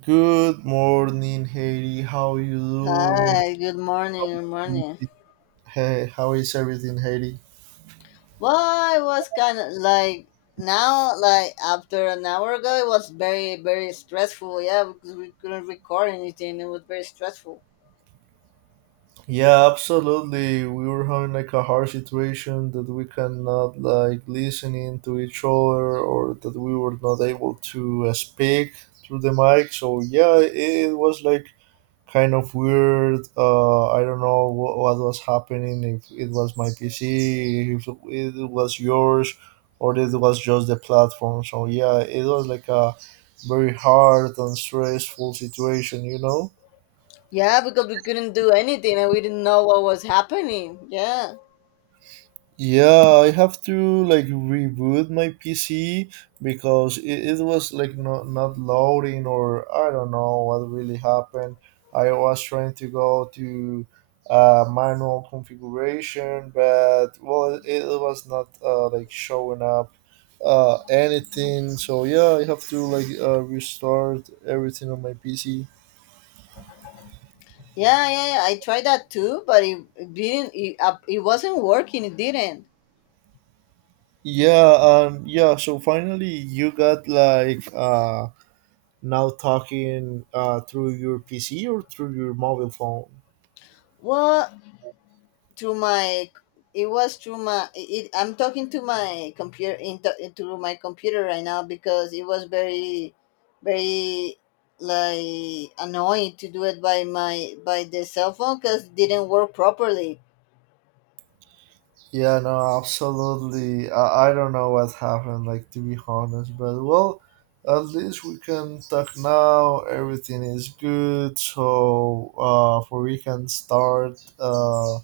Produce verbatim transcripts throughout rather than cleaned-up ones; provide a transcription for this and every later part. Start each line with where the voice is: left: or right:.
right: Good morning, Haiti. How you doing?
left: Hi, good morning, good morning.
right: Hey, how is everything, Haiti?
left: Well, I was kind of like now, like after an hour ago, it was very, very stressful. Yeah, because we couldn't record anything, it was very stressful.
right: Yeah, absolutely. We were having like a hard situation that we cannot like listening to each other, or that we were not able to uh, speak through the mic. So yeah, it was like kind of weird. Uh, I don't know what, what was happening. If it was my P C, if it was yours, or it was just the platform. So yeah, it was like a very hard and stressful situation. You know.
left: Yeah, because we couldn't do anything and we didn't know what was happening. Yeah,
right: Yeah, I have to like reboot my P C because it, it was like not not loading or I don't know what really happened. I was trying to go to uh, manual configuration, but well, it, it was not uh, like showing up uh, anything. So yeah, I have to like uh, restart everything on my P C.
left: yeah, yeah, yeah. I tried that too, but it, it didn't. It, uh, it wasn't working. It didn't.
right: Yeah, um, yeah. So finally, you got like uh now talking uh, through your P C or through your mobile phone.
left: Well, through my it was through my it, I'm talking to my computer into through my computer right now because it was very very like annoying to do it by my by the cell phone because it didn't work properly.
right: Yeah, no, absolutely. I, I don't know what happened, like, to be honest, but well, at least we can talk now. Everything is good, so uh, for we can start uh,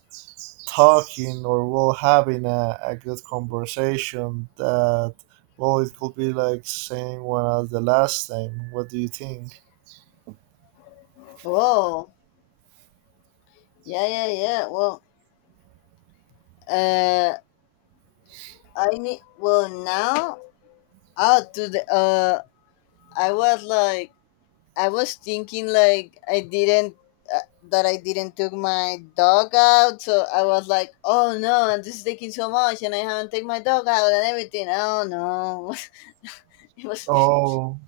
right: talking or well having a, a good conversation that well it could be like same one as the last time. What do you think?
left: Whoa, yeah, yeah, yeah. Well, uh I need well now out to the uh i was like I was thinking like I didn't, uh, that I didn't took my dog out, so I was like, oh no, and this is taking so much, and I haven't taken my dog out and everything. Oh no. It was.
right: Oh,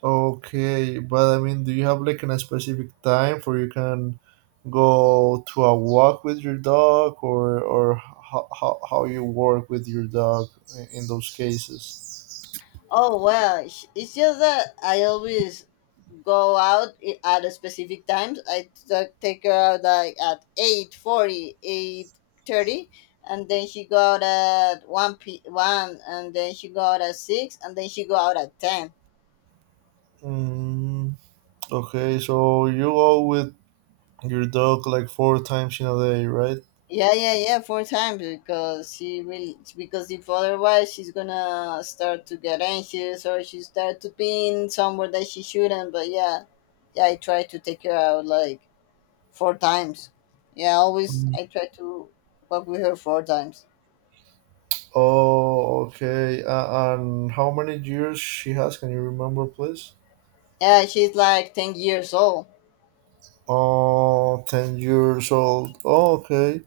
right: okay, but I mean, do you have like an, a specific time for you can go to a walk with your dog, or or how, how, how you work with your dog i- in those cases?
left: Oh well, sh- it's just that I always go out i- at a specific times. I t- take her out like at eight forty, eight thirty, and then she go out at one p one, and then she go out at six, and then she go out at ten.
right: Mm, okay, so you go with your dog like four times in a day, right?
left: Yeah, yeah, yeah, four times, because she will because if otherwise she's gonna start to get anxious or she start to pin somewhere that she shouldn't. But yeah, yeah, I try to take her out like four times. Yeah, always
right: Mm.
left: I try to walk with her four times.
right: Oh, okay. Uh, and how many years she has? Can you remember, please?
left: Yeah, she's like ten years old.
right: Oh, ten years old. Oh, okay,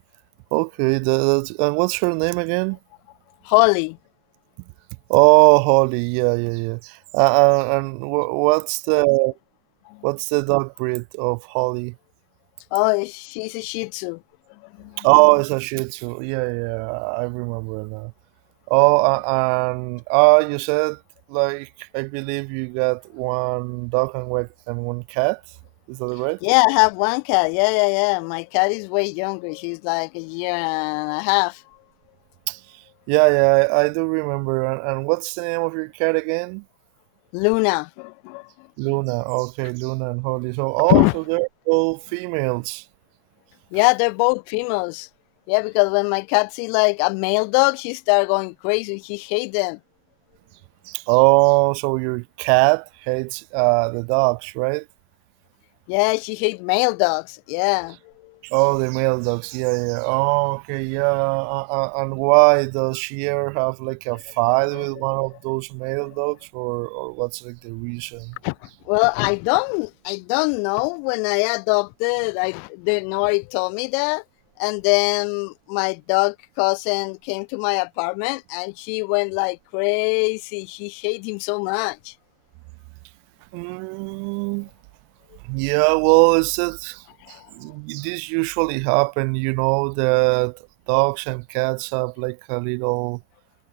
right: okay. That, that's, and what's her name again?
left: Holly.
right: Oh, Holly, yeah, yeah, yeah. Uh, and and wh- what's the what's the dog breed of Holly?
left: Oh, she's a Shih Tzu.
right: Oh, it's a Shih Tzu. Yeah, yeah, I remember now. Oh, uh, and oh, you said like I believe you got one dog and one and one cat. Is that right?
left: Yeah, I have one cat. Yeah, yeah, yeah. My cat is way younger. She's like a year and a half.
right: Yeah, yeah, I, I do remember. And, and what's the name of your cat again?
left: Luna.
right: Luna. Okay, Luna and Holly. So, oh, so they're all females.
left: Yeah, they're both females. Yeah, because when my cat see like a male dog, she start going crazy. She hate them.
right: Oh, so your cat hates uh, the dogs, right?
left: Yeah, she hate male dogs. Yeah.
right: Oh, the male dogs. Yeah, yeah, yeah. Oh, okay, yeah. Uh, uh, uh, and why does she ever have like a fight with one of those male dogs, or or what's like the reason?
left: Well, I don't, I don't know. When I adopted, I the Nori told me that, and then my dog cousin came to my apartment, and she went like crazy. She hate him so much.
right: Mm, yeah, well, it's that this usually happen. You know that dogs and cats have like a little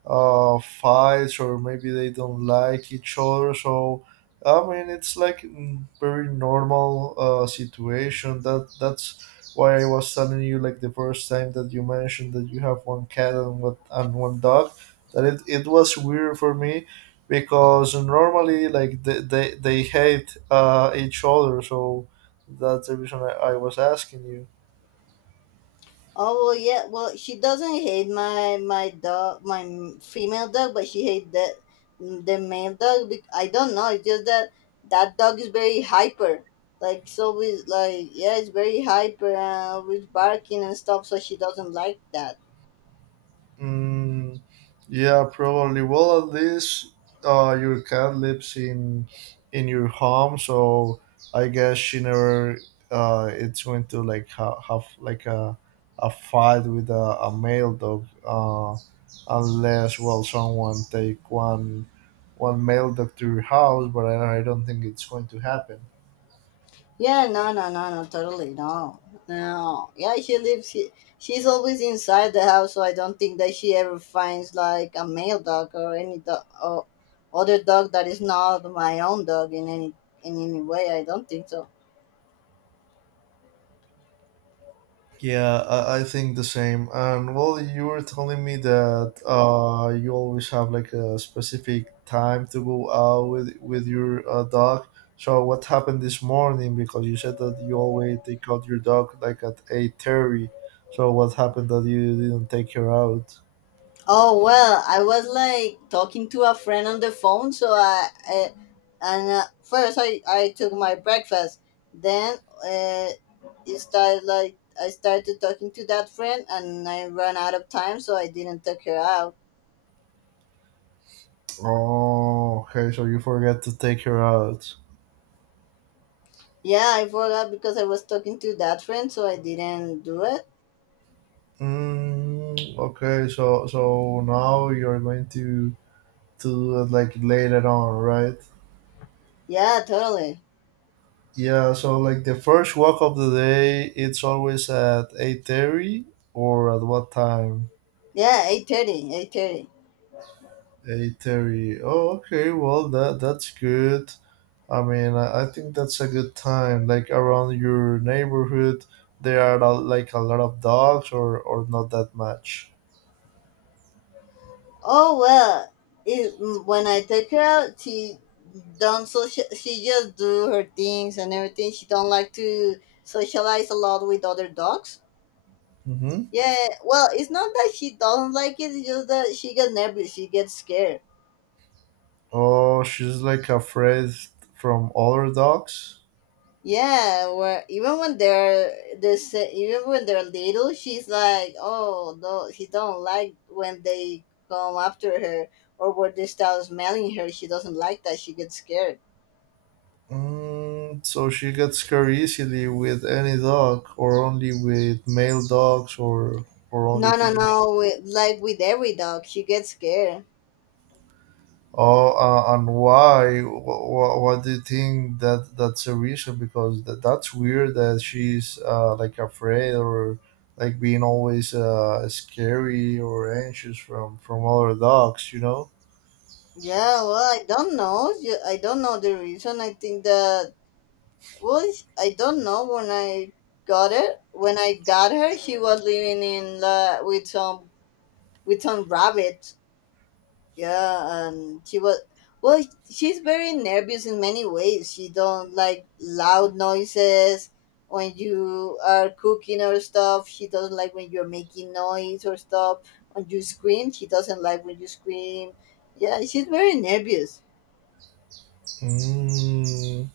right: uh, fights or maybe they don't like each other. So I mean, it's like mm, very normal uh, situation. That that's why I was telling you like the first time that you mentioned that you have one cat and what and one dog. That it, it was weird for me because normally like they they, they hate uh, each other. So that's the reason I, I was asking you.
left: Oh well, yeah. Well, she doesn't hate my my dog, my m- female dog, but she hates the the male dog. bec- I don't know. It's just that that dog is very hyper. Like, so, we like, yeah, it's very hyper and always barking and stuff. So she doesn't like that.
right: Mm, yeah, probably. Well, at least uh, your cat lives in in your home, so I guess she never uh, it's going to like ha- have like a a fight with a, a male dog, uh, unless well someone take one one male dog to your house. But I, I don't think it's going to happen.
left: Yeah, no, no, no, no, totally, no, no. Yeah, she lives. She, she's always inside the house, so I don't think that she ever finds like a male dog or any dog or other dog that is not my own dog in any in any way. I don't think so.
right: Yeah, I, I think the same. And well, you were telling me that uh, you always have like a specific time to go out with with your uh, dog. So what happened this morning? Because you said that you always take out your dog like at eight thirty. So what happened that you didn't take her out?
left: Oh well, I was like talking to a friend on the phone, so I, I and uh, first I I took my breakfast. Then, uh, it started like I started talking to that friend, and I ran out of time, so I didn't take her out.
right: Oh, okay. So you forget to take her out.
left: Yeah, I forgot because I was talking to that friend, so I didn't do it.
right: Mm, okay. So so now you're going to to do it like later on, right?
left: Yeah, totally.
right: Yeah, so like the first walk of the day, it's always at eight thirty or at what time?
left: Yeah, eight thirty, eight thirty.
right: Eight thirty. Oh, okay. Well, that that's good. I mean, I, I think that's a good time. Like around your neighborhood, there are a- like a lot of dogs, or or not that much.
left: Oh well, it, mm, when I take her out, she don't social. She just do her things and everything. She don't like to socialize a lot with other dogs.
right: Mm-hmm.
left: Yeah, well, it's not that she doesn't like it. It's just that she gets nervous. She gets scared.
right: Oh, she's like afraid from other dogs.
left: Yeah, where even when they're this, even when they're little, she's like, oh no, she don't like when they come after her or when they start smelling her. She doesn't like that. She gets scared.
right: Mm, so she gets scared easily with any dog, or only with male dogs, or or only
left: No, no,
right: female.
left: no. With, like, with every dog, she gets scared.
right: Oh, uh, and why? What, what do you think that that's a reason? Because that, that's weird that she's uh, like afraid or like being always uh, scary or anxious from from other dogs. You know.
left: Yeah, well, I don't know. Ju- I don't know the reason. I think that, well, it's- I don't know when I got it. When I got her, she was living in LA with some with some rabbits. Yeah, and she was well, she's very nervous in many ways. She don't like loud noises. When you are cooking or stuff, she doesn't like when you're making noise or stuff. When you scream, she doesn't like when you scream. Yeah, she's very nervous.
right: Mm.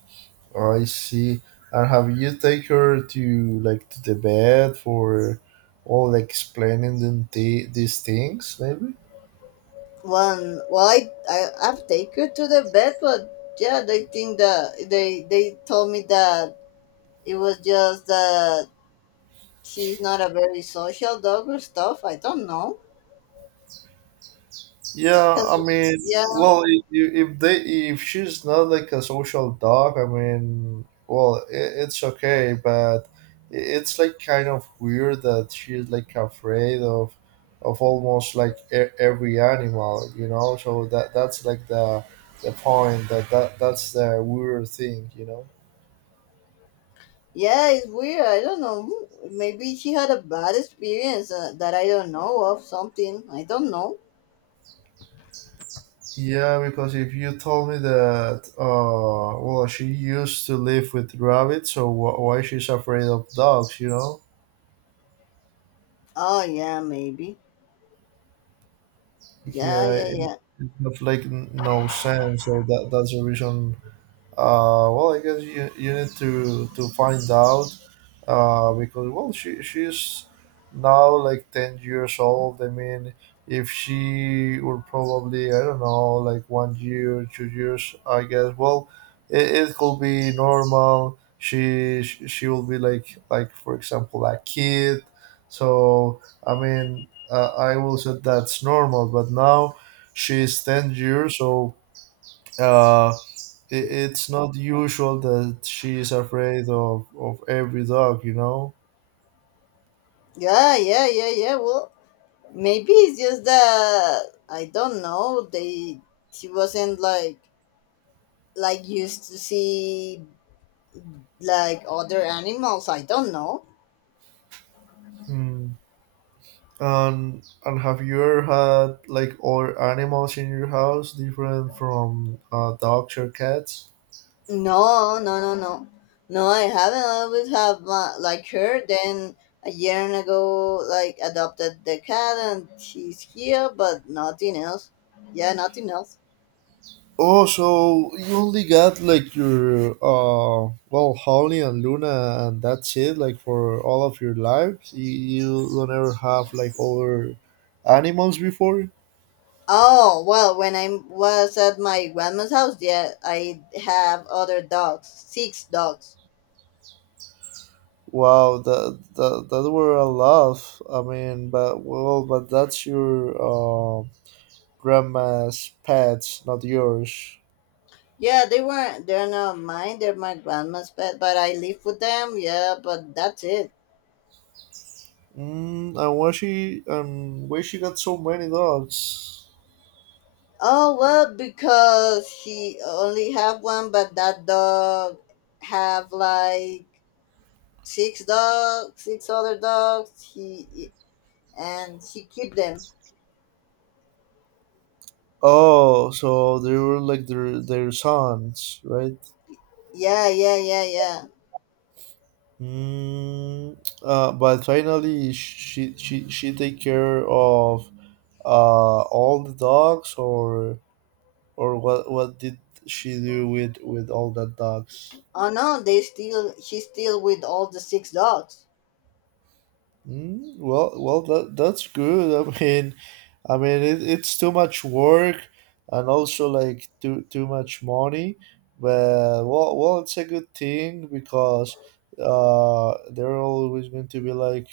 right: I see. And have you take her to like to the bed for all explaining them th- these things maybe?
left: One Well, i, I I've taken her to the vet, but yeah, they think that, they they told me that it was just that she's not a very social dog or stuff, I don't know.
right: Yeah, I
left: Cause
right: mean,
left: yeah,
right: well, if, if they if she's not like a social dog, I mean, well, it, it's okay, but i- it's like kind of weird that she's like afraid of of almost like e- every animal, you know. So that that's like the the point that, that that's the weird thing, you know.
left: yeah, it's weird. I don't know. Maybe she had a bad experience, uh, that I don't know of. Something I don't know.
right: Yeah, because if you told me that, uh, well, she used to live with rabbits, so wh- why she's afraid of dogs? You know,
left: Oh yeah, maybe. Yeah,
right: yeah,
left: yeah,
right: it,
left: yeah,
right: it makes like n- no sense. So that that's the reason. Uh, well, I guess you, you need to to find out uh, because well, she she's now like ten years old. I mean, if she would probably I don't know like one year, two years, I guess. Well, it, it could be normal. She sh- she will be like like for example a kid. So I mean, uh, I will say that's normal. But now she's ten years, so. Uh, it, it's not usual that she is afraid of, of every dog, you know.
left: yeah, yeah, yeah, yeah. Well, maybe it's just that I don't know. They she wasn't like, like used to see like other animals. I don't know.
right: Mm. And and have you ever had like other animals in your house different from uh, dogs or cats?
left: No, no, no, no, no. I haven't. I would have, uh, like her. Then a year and ago, like, adopted the cat, and she's here, but nothing else. Yeah, nothing else.
right: Oh, so you only got like your uh well Holly and Luna and that's it like for all of your lives. You, you don't ever have like other animals before.
left: Oh well, when I was at my grandma's house, yeah, I have other dogs, six dogs.
right: Wow, that that that were a lot. I mean, but well, but that's your uh, grandma's pets, not yours.
left: Yeah, they weren't. They're not mine. They're my grandma's pet, but I live with them. Yeah, but that's it.
right: Mm, and why she and why she got so many dogs?
left: Oh well, because he only have one, but that dog have like six dogs, six other dogs. He and he keep them.
right: Oh, so they were like their their sons, right?
left: Yeah, yeah, yeah, yeah.
right: Mm, uh, but finally, she she she take care of uh all the dogs, or or what what did she do with with all the dogs?
left: Oh no, they still he's still with all the six dogs.
right: Mm, well, well, that that's good. I mean, I mean, it, it's too much work and also like too too much money. But well, well, it's a good thing because uh, they're always going to be like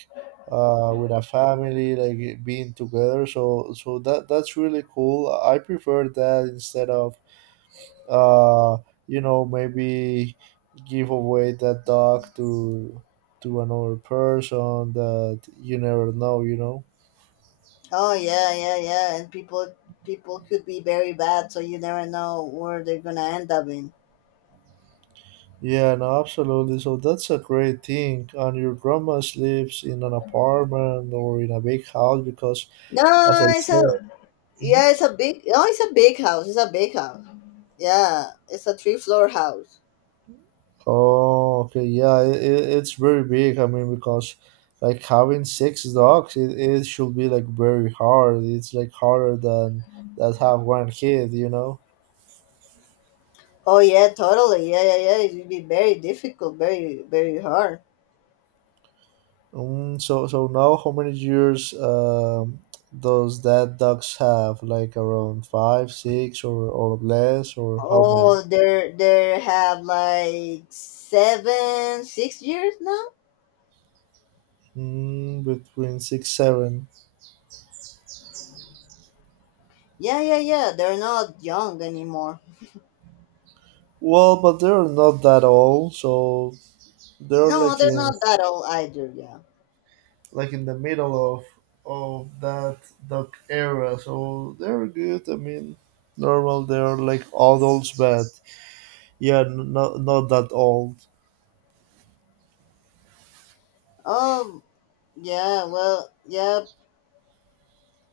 right: uh, with a family, like being together. So so that that's really cool. I prefer that instead of uh you know maybe give away that dog to to another person that you never know you know.
left: Oh yeah, yeah, yeah. And people people could be very bad, so you never know where they're gonna end up in.
right: Yeah, no, absolutely, so that's a great thing. And your grandma sleeps in an apartment or in a big house? Because as
left: No,
right: I
left: it's a
right: said.
left: yeah, it's
right: Mhm.
left: a big. Oh, it's a big house. It's a big house. Yeah, it's a three floor house.
right: Oh, okay, yeah, it, it, it's very big. I mean, because like having six dogs, it, it should be like very hard. It's like harder than that have one kid, you know.
left: Oh yeah, totally. Yeah, yeah, yeah. It would be very difficult, very, very hard.
right: Um, so so now how many years um, does that ducks have? Like around five, six, or or less, or how many?
left: Oh, there, there have like seven, six years now.
right: Mm, between six, seven.
left: Yeah, yeah, yeah. They're not young anymore.
right: Well, but they're not that old, so they're
left: No,
right: like
left: they're
right: in
left: not that old either. Yeah.
right: like in the middle of of that duck era. So they're good. I mean, normal. They're like adults, but yeah, not not that old.
left: Oh, yeah. Well, yeah.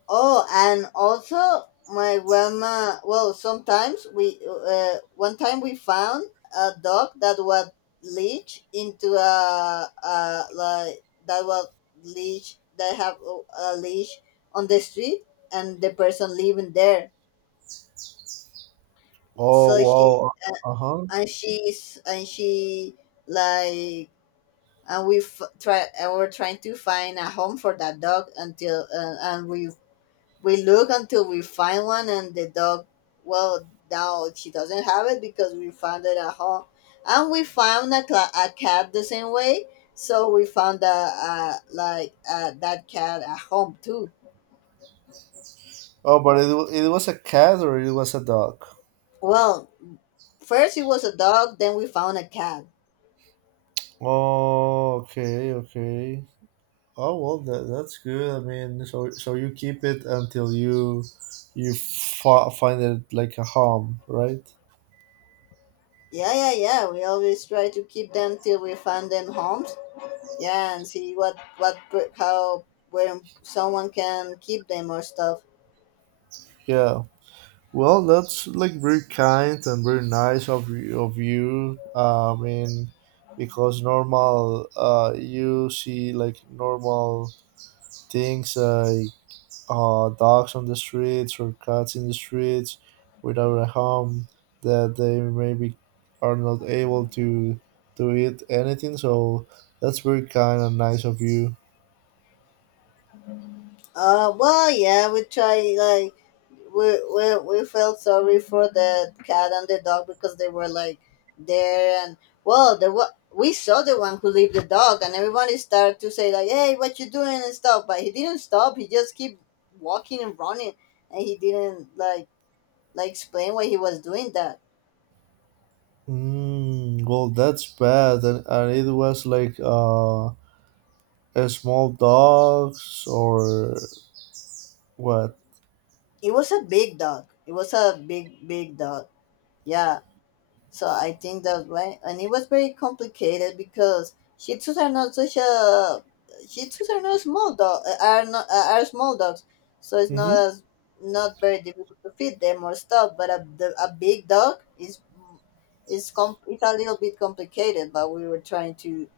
left: Oh, and also my grandma. Well, sometimes we, uh, one time we found a dog that was leech into a, a like, that was leech, that have a leash on the street, and the person living there.
right: Oh
left: So she
right: wow.
left: uh,
right: Uh huh.
left: and she's and she, like, and we f- try, and we're trying to find a home for that dog until, uh, and we We look until we find one, and the dog, well, now she doesn't have it because we found it at home. And we found a, cla a cat the same way, so we found a, a like uh that cat at home too.
right: Oh, but it, wa- it was a cat or it was a dog?
left: Well, first it was a dog, then we found a cat.
right: Oh, okay, okay. Oh well, that, that's good. I mean, so so you keep it until you you fa- find it like a home, right?
left: Yeah, yeah, yeah. We always try to keep them till we find them homes. Yeah, and see what what how when someone can keep them or stuff.
right: Yeah. Well, that's like very kind and very nice of you, of you. Uh, I mean, because normal, uh, you see like normal things like uh, dogs on the streets or cats in the streets without a home that they maybe are not able to to eat anything. So that's very kind and nice of you.
left: Uh, well, yeah, we try like we we we felt sorry for the cat and the dog because they were like there, and well, the what we saw, the one who leave the dog, and everybody started to say like, "Hey, what you doing?" and stuff, but he didn't stop. He just keep walking and running, and he didn't like, like explain why he was doing that.
right: Mm, well, that's bad, and, and it was like uh, a small dogs or what?
left: It was a big dog. It was a big, big dog. Yeah, so I think that, when and it was very complicated because Shih Tzus are not such a Shih Tzus are not small dog, uh, are not are small dogs, so it's not
right: Hmm.
left: as not very difficult to feed them or stuff. But a the, a big dog is is com it's a little bit complicated. But we were trying to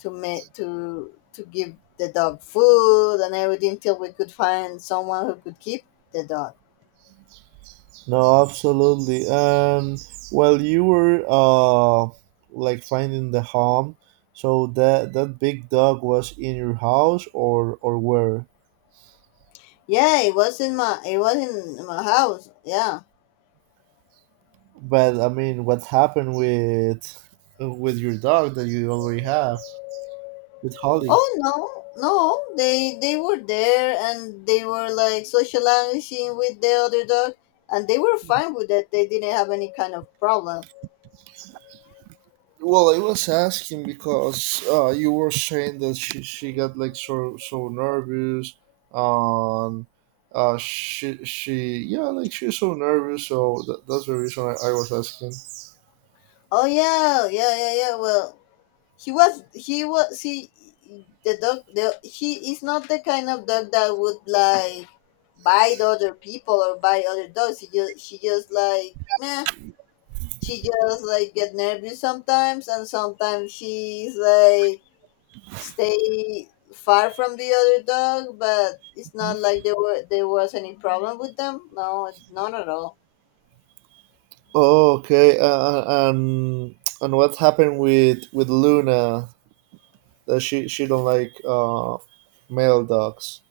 left: to make to to give the dog food and everything till we could find someone who could keep the dog.
right: No, absolutely. And well, you were uh like finding the home. So that that big dog was in your house or or where?
left: Yeah, it was in my it was in my house. Yeah.
right: But I mean, what happened with with your dog that you already have with Holly?
left: Oh no, no. They they were there, and they were like socializing with the other dog, and they were fine with that. They didn't have any kind of problem.
right: Well, I was asking because uh, you were saying that she, she got like so so nervous um uh, she she yeah like she's so nervous so that, that's the reason I, I was asking.
left: Oh yeah, yeah, yeah, yeah. Well, he was he was he the dog the he is not the kind of dog that would like bite other people or bite other dogs. He just She just like meh. She just like get nervous sometimes, and sometimes she's like stay far from the other dog, but it's not like there were there was any problem with them. No, not at all.
right: Okay, uh, uh, and and what happened with with Luna? That she she don't like uh male dogs.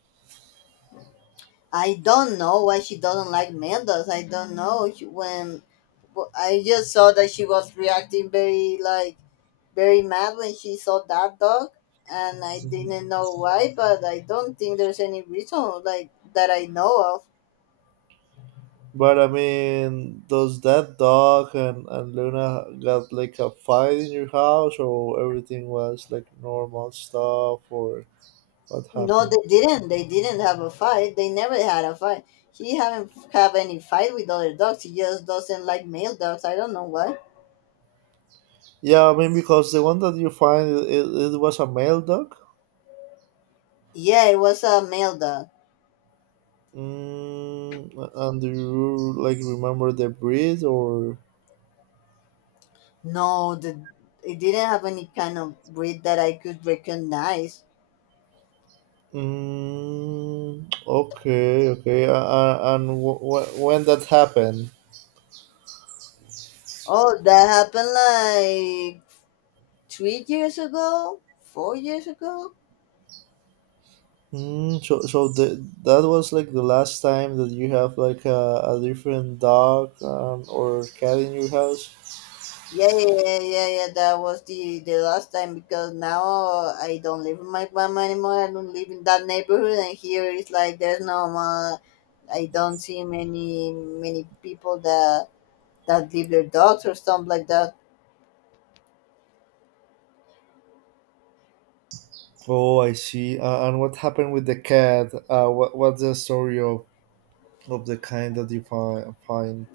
left: I don't know why she doesn't like Mendoz. I don't know she, when w- I just saw that she was reacting very like very mad when she saw that dog, and I didn't know why, but I don't think there's any reason like that I know of.
right: But I mean, does that dog and and Luna got like a fight in your house, or everything was like normal stuff, or what
left: No,
right: happened?
left: they didn't. They didn't have a fight. They never had a fight. He haven't have any fight with other dogs. He just doesn't like male dogs. I don't know why.
right: Yeah, I mean because the one that you find it, it it was a male dog.
left: Yeah, it was a male dog.
right: Mm, and do you like remember the breed or?
left: No, the it didn't have any kind of breed that I could recognize.
right: Mm, okay, okay. Uh, uh, and wh- wh- when that happened?
left: Oh, that happened like three years ago, four years ago.
right: Mm, so so the, that was like the last time that you have like a, a different dog um, or cat in your house?
left: Yeah, yeah, yeah, yeah. Yeah, that was the the last time because now I don't live in my mom anymore. I don't live in that neighborhood, and here it's like there's no. Uh, I don't see many many people that that leave their dogs or something like that.
right: Oh, I see. Uh, and what happened with the cat? Uh, what, what's the story of, of the kind that you find? find?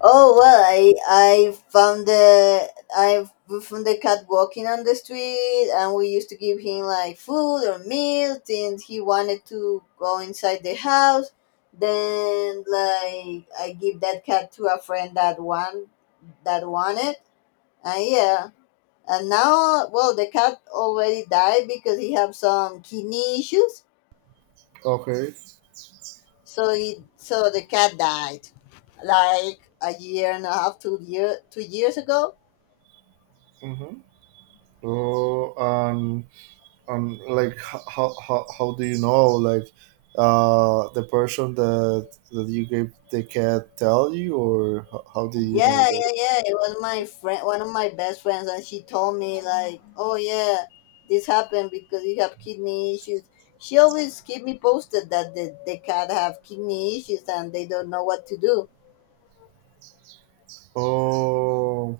left: Oh well, I I found the I found the cat walking on the street, and we used to give him like food or milk, and he wanted to go inside the house. Then like I give that cat to a friend that want that wanted, and yeah, and now well the cat already died because he had some kidney issues,
right: Okay.
left: so he so the cat died like a year and a half, two year two years ago.
right: Mm-hmm. Oh, um, um like ho- how how, how do you know, like uh the person that that you gave the cat tell you, or how, how do you know
left: Yeah,
right: that?
left: yeah, yeah. It was my friend, one of my best friends, and she told me like, "Oh yeah, this happened because you have kidney issues." She always keep me posted that the, the cat have kidney issues and they don't know what to do.
right: Oh,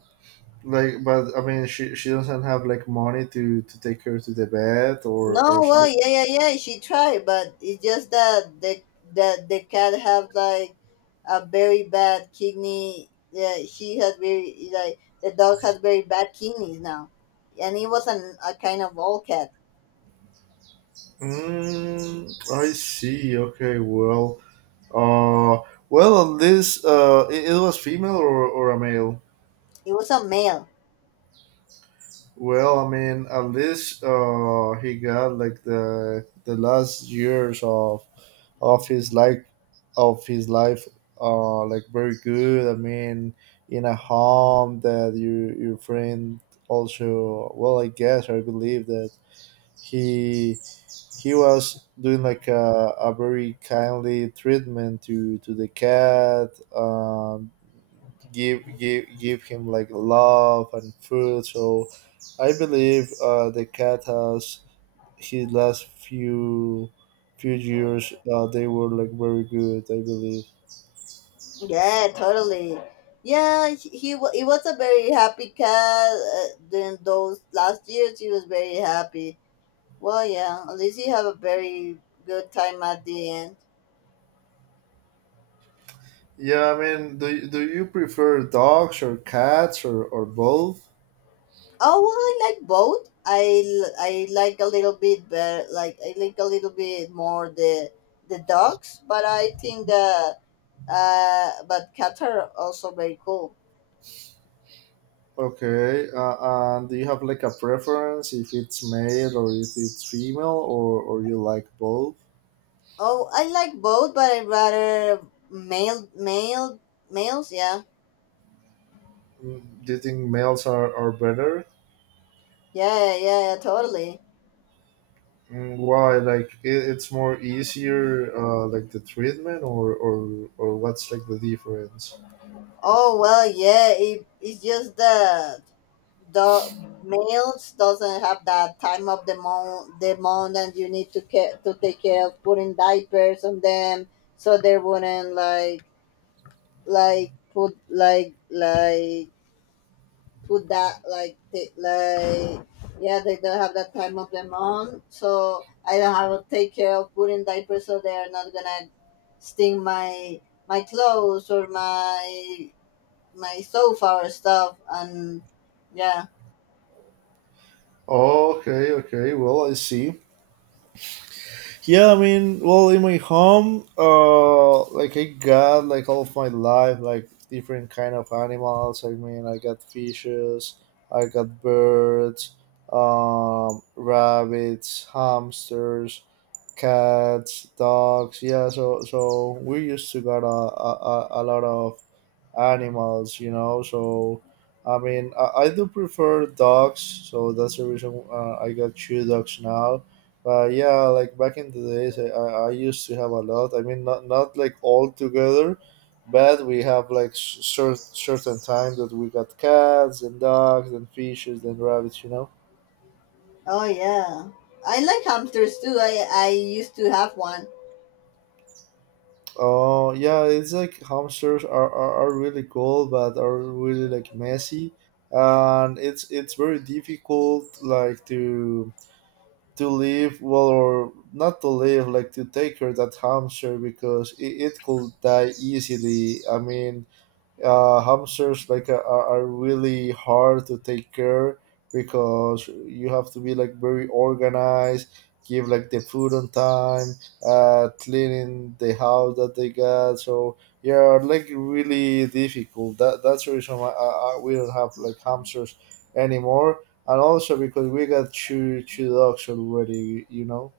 right: like, but I mean, she she doesn't have like money to to take her to the vet, or
left: No,
right: or
left: well,
right: something?
left: yeah, yeah, yeah. She tried, but it's just that the that the cat have like a very bad kidney. Yeah, she has very like the dog has very bad kidneys now, and it was an, a kind of old cat.
right: Mm, i see. Okay, well, uh well, at least, uh it, it was female, or or a male.
left: It was a male.
right: Well, I mean, at least, uh, he got like the the last years of of his life of his life, uh, like very good. I mean, in a home that your your friend. Also, well, I guess I believe that he he was doing like a, a very kindly treatment to to the cat, um give give give him like love and food, so I believe uh the cat has his last few few years, uh, they were like very good, I believe.
left: Yeah, totally. Yeah, he, he wa- he was a very happy cat uh, during those last years. He was very happy. Well, yeah, at least he have a very good time at the end.
right: Yeah, I mean, do, do you prefer dogs or cats, or, or both?
left: Oh well, I like both. I, l- I like a little bit better. Like I like a little bit more the the dogs, but I think the uh, but cats are also very cool.
right: Okay, uh, and do you have like a preference if it's male or if it's female, or, or you like both?
left: Oh, I like both, but I rather male male males. Yeah.
right: Mm, Do you think males are, are better?
left: Yeah, yeah, yeah, totally.
right: Mm, Why? Like it, it's more easier, uh, like the treatment, or, or or what's like the difference?
left: Oh well, yeah. It, it's just that the males doesn't have that time of the month, the month, and you need to care to take care of putting diapers on them, so they wouldn't like like put like like put that like t- like yeah they don't have that time of the month, so I don't have to take care of putting diapers, so they are not gonna sting my my clothes or my my sofa or stuff. And yeah.
right: Oh, okay, okay. Well, I see. Yeah, I mean, well, in my home, uh, like I got like all of my life, like different kind of animals. I mean, I got fishes, I got birds, um, rabbits, hamsters, cats, dogs. Yeah, so so we used to got a a, a a lot of animals, you know. So, I mean, I, I do prefer dogs, so that's the reason, uh, I got two dogs now. But yeah, like back in the days, I, I I used to have a lot. I mean, not not like all together, but we have like certain certain time that we got cats and dogs and fishes and rabbits, you know.
left: Oh yeah, I like hamsters too. I i used to have one.
right: Oh yeah, it's like hamsters are, are, are really cool, but are really like messy, and it's it's very difficult, like to to live well, or not to live, like to take her that hamster, because it, it could die easily, I mean, uh, hamsters, like uh, are, are really hard to take care, because you have to be like very organized, give like the food on time, uh, cleaning the house that they got. So yeah, like really difficult. That that's the reason why, I, I, we don't have like hamsters anymore, and also because we got two two dogs already you know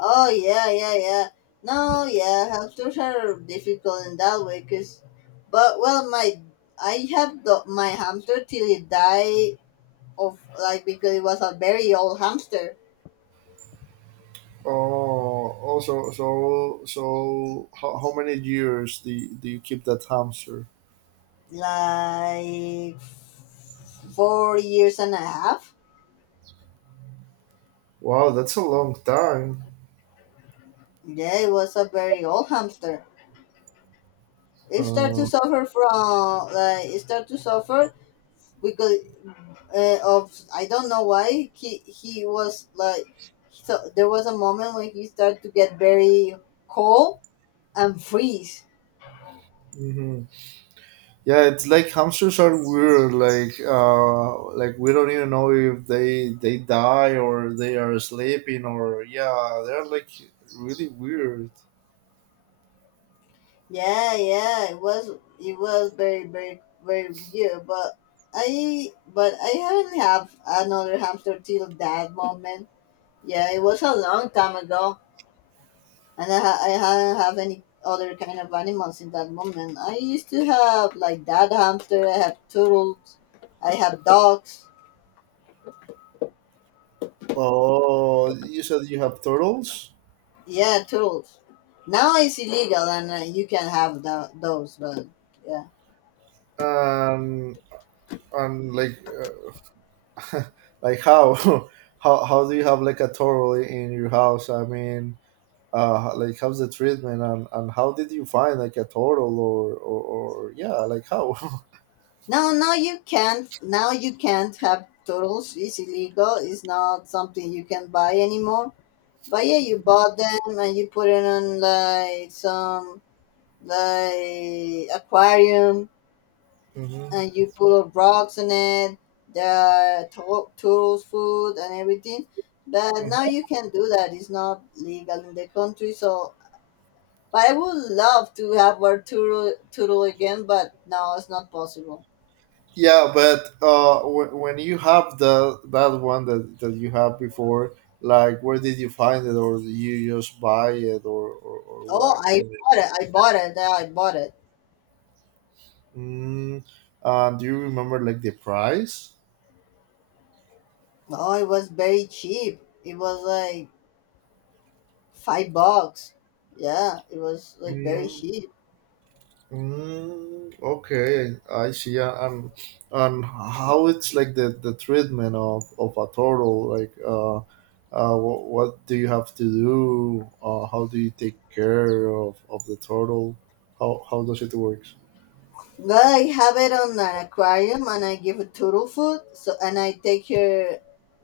left: Oh yeah, yeah, yeah. No, yeah, hamsters are difficult in that way because but well my I have the, my hamster till it died of like because it was a very old hamster.
right: Oh, also, so, so, so, how, how many years do you, do you keep that hamster?
left: Like four years and a half.
right: Wow, that's a long time.
left: Yeah, it was a very old hamster. It start to
right: Uh,
left: suffer from uh, it start to suffer because uh, of, I don't know why he he was like. So there was a moment when he started to get very cold and freeze.
right: mhm. Yeah, it's like hamsters are weird. Like, uh, like we don't even know if they they die or they are sleeping, or yeah, they're like really weird.
left: Yeah, yeah, it was it was very very very weird, but I but I haven't have another hamster till that moment. Yeah, it was a long time ago. And I, ha- I haven't have any other kind of animals in that moment. I used to have like that hamster. I have turtles. I have dogs.
right: Oh, you said you have turtles,
left: Yeah, turtles. Now it's illegal, and uh, you can have tho- those. But yeah,
right: and and like, uh, like how, how how do you have like a turtle in your house? I mean, uh like how's the treatment, and and how did you find like a turtle, or or, or yeah, like how?
left: no, no, you can't. Now you can't have turtles. It's illegal. It's not something you can buy anymore. But yeah, you bought them and you put it on like some like aquarium,
right: Mhm.
left: and you put up rocks in it, the to- turtles food and everything. But now
right: Mhm.
left: you can do that. It's not legal in the country. So, but I would love to have our turtle turtle again. But no, it's not possible.
right: Yeah, but uh w- when you have the that one that that you have before, like, where did you find it, or did you just buy it, or or, or what?
left: Oh,
right: Or-
left: I
right: the-
left: bought it. I bought it. Yeah, I bought it.
right: mm, uh, do you remember like the price?
left: Oh, it was very cheap. It was like five bucks. Yeah, it was like very cheap.
right: Mm, okay, I see. Uh, And and how it's like the the treatment of of a turtle? Like, uh, uh, what, what do you have to do? Uh, how do you take care of of the turtle? How how does it work?
left: Well, I have it on an aquarium, and I give it turtle food. So, and I take her,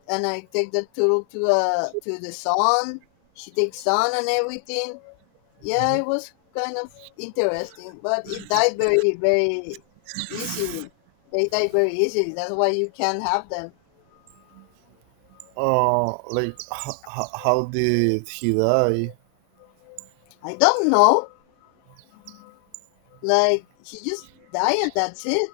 left: and I take the turtle to uh to the sun. She takes sun and everything. Yeah,
right: Hmm.
left: it was kind of interesting, but it died very very easily. They die very easily. That's why you can't have them.
right: Uh, like h- h- how did he die?
left: I don't know. Like she just die and that's it.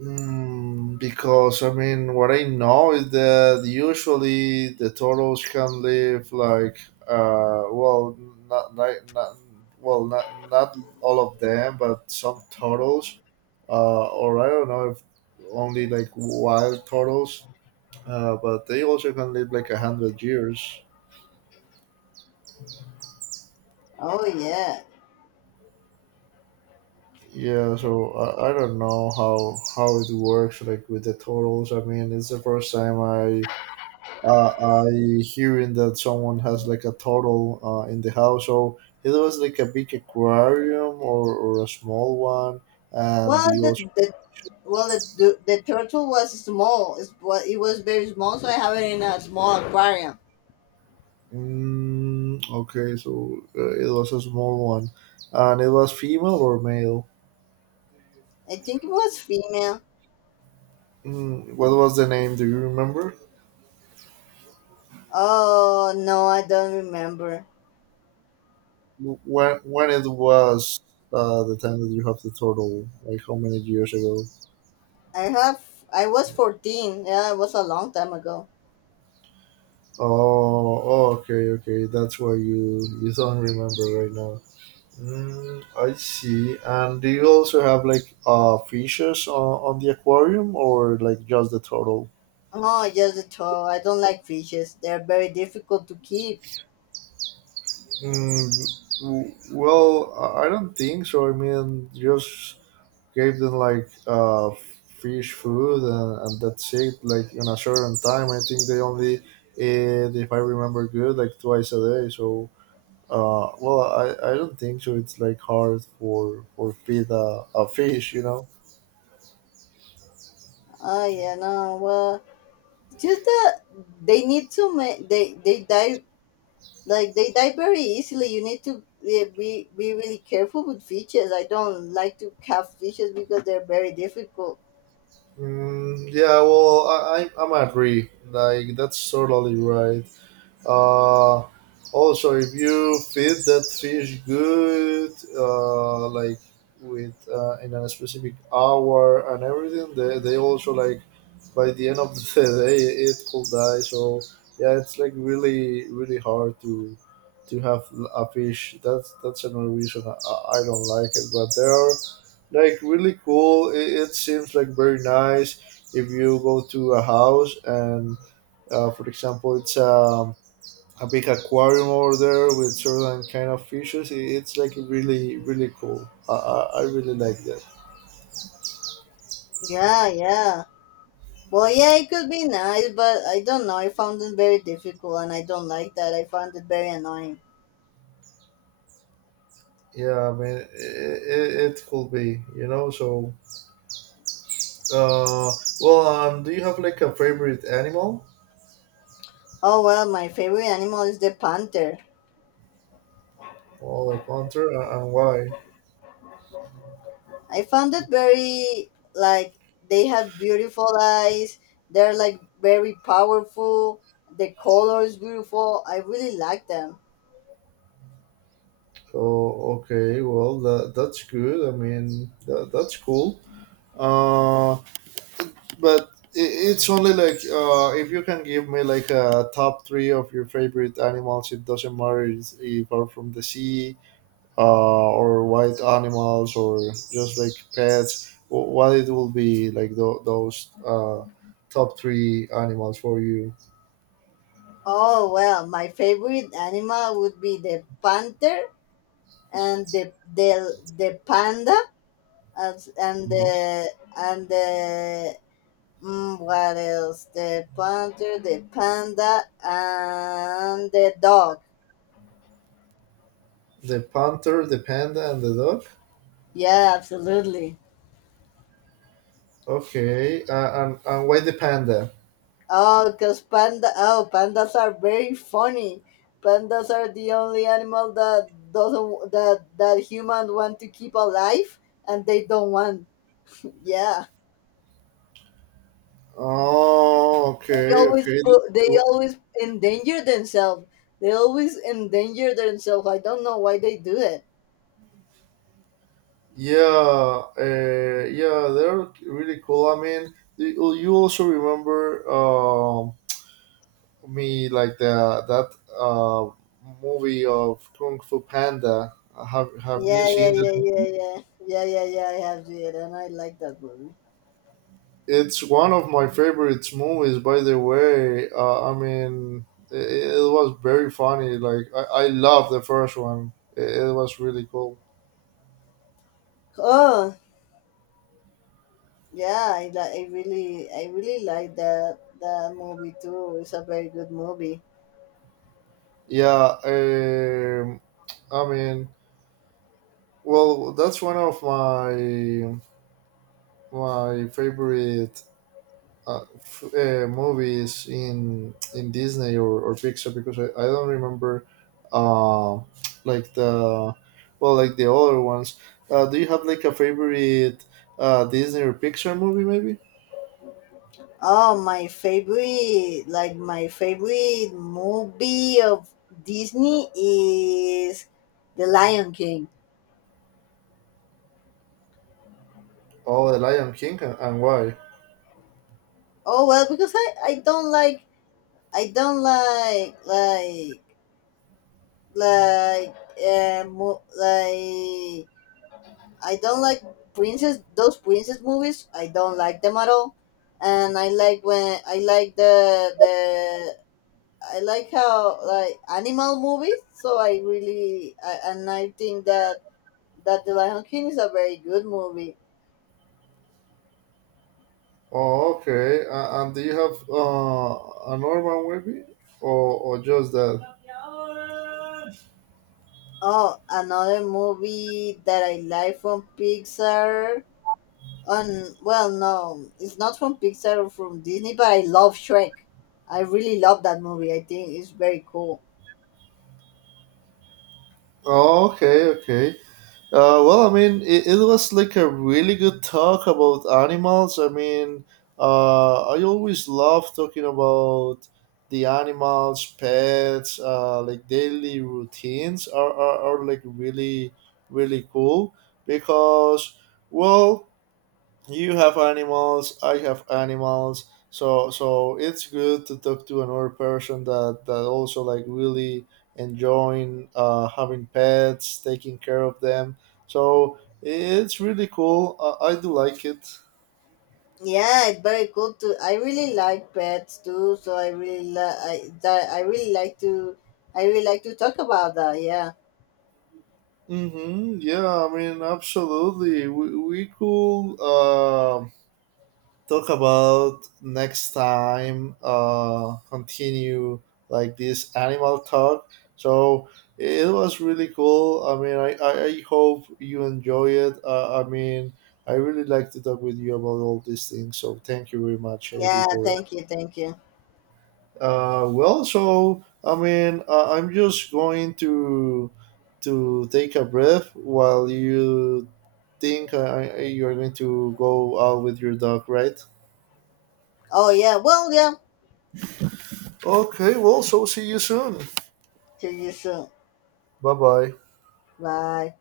right: Mm, because I mean, what I know is that usually the turtles can live like, uh, well, not like, not well, not not all of them, but some turtles, uh, or I don't know if only like wild turtles, uh, but they also can live like a hundred years.
left: Oh yeah.
right: Yeah, so I, I don't know how how it works like with the turtles. I mean, it's the first time I uh, I hearing that someone has like a turtle, uh, in the house. So, it was like a big aquarium, or, or a small one, and
left: Well,
right: the also?
left: the the well the the, the turtle was small. It's, well, it was very small, so I have it in a small aquarium.
right: Mm, okay, so uh, it was a small one, and it was female or male.
left: I think it was female.
right: Mm, what was the name? Do you remember?
left: Oh no, I don't remember.
right: W- When when it was, uh, the time that you have the turtle? Like, how many years ago?
left: I have I was fourteen. Yeah, it was a long time ago.
right: Oh, oh, okay, okay. That's why you you don't remember right now. Mm, I see. And do you also have like uh fishes on, on the aquarium, or like just the turtle?
left: Oh, just a turtle. I don't like fishes. They're very difficult to keep.
right: Mm, w- well, I I don't think so. I mean, just gave them like uh fish food, and, and that's it. Like, in a certain time, I think they only ate, if I remember good, like twice a day. So. Uh, well, I, I don't think so. It's like hard for for feed a, a fish, you know.
left: Oh yeah, no. Well, it's just that they need to make they they die like they die very easily. You need to be, be be really careful with fishes. I don't like to have fishes because they're very difficult.
right: Mm, yeah, well, I, I- I'm agree. Like, that's totally right. Uh, also, if you feed that fish good, uh, like, with uh, in a specific hour and everything, they, they also, like, by the end of the day it will die. So yeah, it's like really really hard to to have a fish. That's that's another reason I, I don't like it. But they are like really cool. It, it seems like very nice if you go to a house and, uh, for example, it's um a big aquarium over there with certain kind of fishes. I- It's like really, really cool. I, I, I really like that.
left: Yeah, yeah, well, yeah, it could be nice, but I don't know, I found it very difficult and I don't like that. I found it very annoying.
right: Yeah, I mean, it, it, it could be, you know. So, uh, well, um, do you have like a favorite animal,
left: Oh well, my favorite animal is the panther.
right: or a panther, a- and why?
left: I found it very like, they have beautiful eyes, they're like very powerful, the color is beautiful, I really like them.
right: Oh, okay. Well, that, that's good. I mean, that, that's cool. Uh, but i- it's only like, uh, if you can give me like a top three of your favorite animals. It doesn't matter, is- if are from the sea, uh, or wild animals, or just like pets. Wh- what it will be like tho- those uh, top three animals for you?
left: Oh well, my favorite animal would be the panther and the the the panda, as- and
right: Mhm.
left: the and the mm, what else? The panther, the panda, and the dog.
right: The panther, the panda, and the dog.
left: Yeah, absolutely.
right: Okay, uh, and, and why the panda?
left: Oh, cause panda. Oh, pandas are very funny. Pandas are the only animal that doesn't that that humans want to keep alive, and they don't want. Yeah,
right: Oh,
left: they
right: okay,
left: always
right: okay, that's
left: put, they
right: cool.
left: always endanger themselves. They always endanger themselves. I don't know why they do it.
right: Yeah, uh, yeah, they're really cool. I mean, you you also remember, um, me, like the that uh, movie of Kung Fu Panda. Have Have you
left: Yeah, yeah,
right: seen
left: yeah,
right: that?
left: yeah, yeah, yeah, yeah, yeah. I have it, and I like that movie.
right: It's one of my favorite movies, by the way. Uh, I mean, it, it was very funny. Like, I, I love the first one. It, it was really cool.
left: Oh, yeah, I li- I really, I really like that that movie too. It's a very good movie.
right: Yeah, um, I mean, well, that's one of my my favorite, uh, f- uh, movies in in Disney, or, or Pixar, because I, I don't remember, uh, like the, well, like the other ones. Uh, do you have like a favorite, uh, Disney or Pixar movie maybe?
left: Oh, my favorite, like my favorite movie of Disney is The Lion King.
right: Oh, The Lion King, and, and why?
left: Oh well, because I I don't like I don't like like like uh, mo- like I don't like princess those princess movies. I don't like them at all, and I like when I like the the I like how like animal movies. So I really I, and I think that that the Lion King is a very good movie.
right: Oh, okay. Uh, and do you have, uh, a normal maybe, or or just that?
left: Oh, another movie that I like from Pixar. Um, well, no, it's not from Pixar or from Disney, but I love Shrek. I really love that movie. I think it's very cool.
right: Oh, okay, okay. Uh, well, I mean, it, it was like a really good talk about animals. I mean, uh, I always love talking about the animals, pets, uh, like daily routines are, are, are like really, really cool, because, well, you have animals, I have animals, so so it's good to talk to another person that that also like really enjoying, uh, having pets, taking care of them, so it's really cool, i, I do like it.
left: Yeah, it's very cool too. I really like pets too, so I really li- I that I really like to I really like to talk about that. Yeah,
right: Mm-hmm. Yeah, I mean, absolutely, we, we could uh. Talk about next time, uh continue like this animal talk. So it was really cool. I mean, i i, I hope you enjoy it, uh, I mean, I really like to talk with you about all these things. So thank you very much, Eddie,
left: yeah.
right: for
left: Thank you, thank you.
right: uh Well, so I mean, uh, I'm just going to to take a breath while you think. Uh, you're going to go out with your dog, right?
left: Oh yeah. Well, yeah.
right: Okay, well, so see you soon.
left: See you soon.
right: Bye bye.
left: Bye.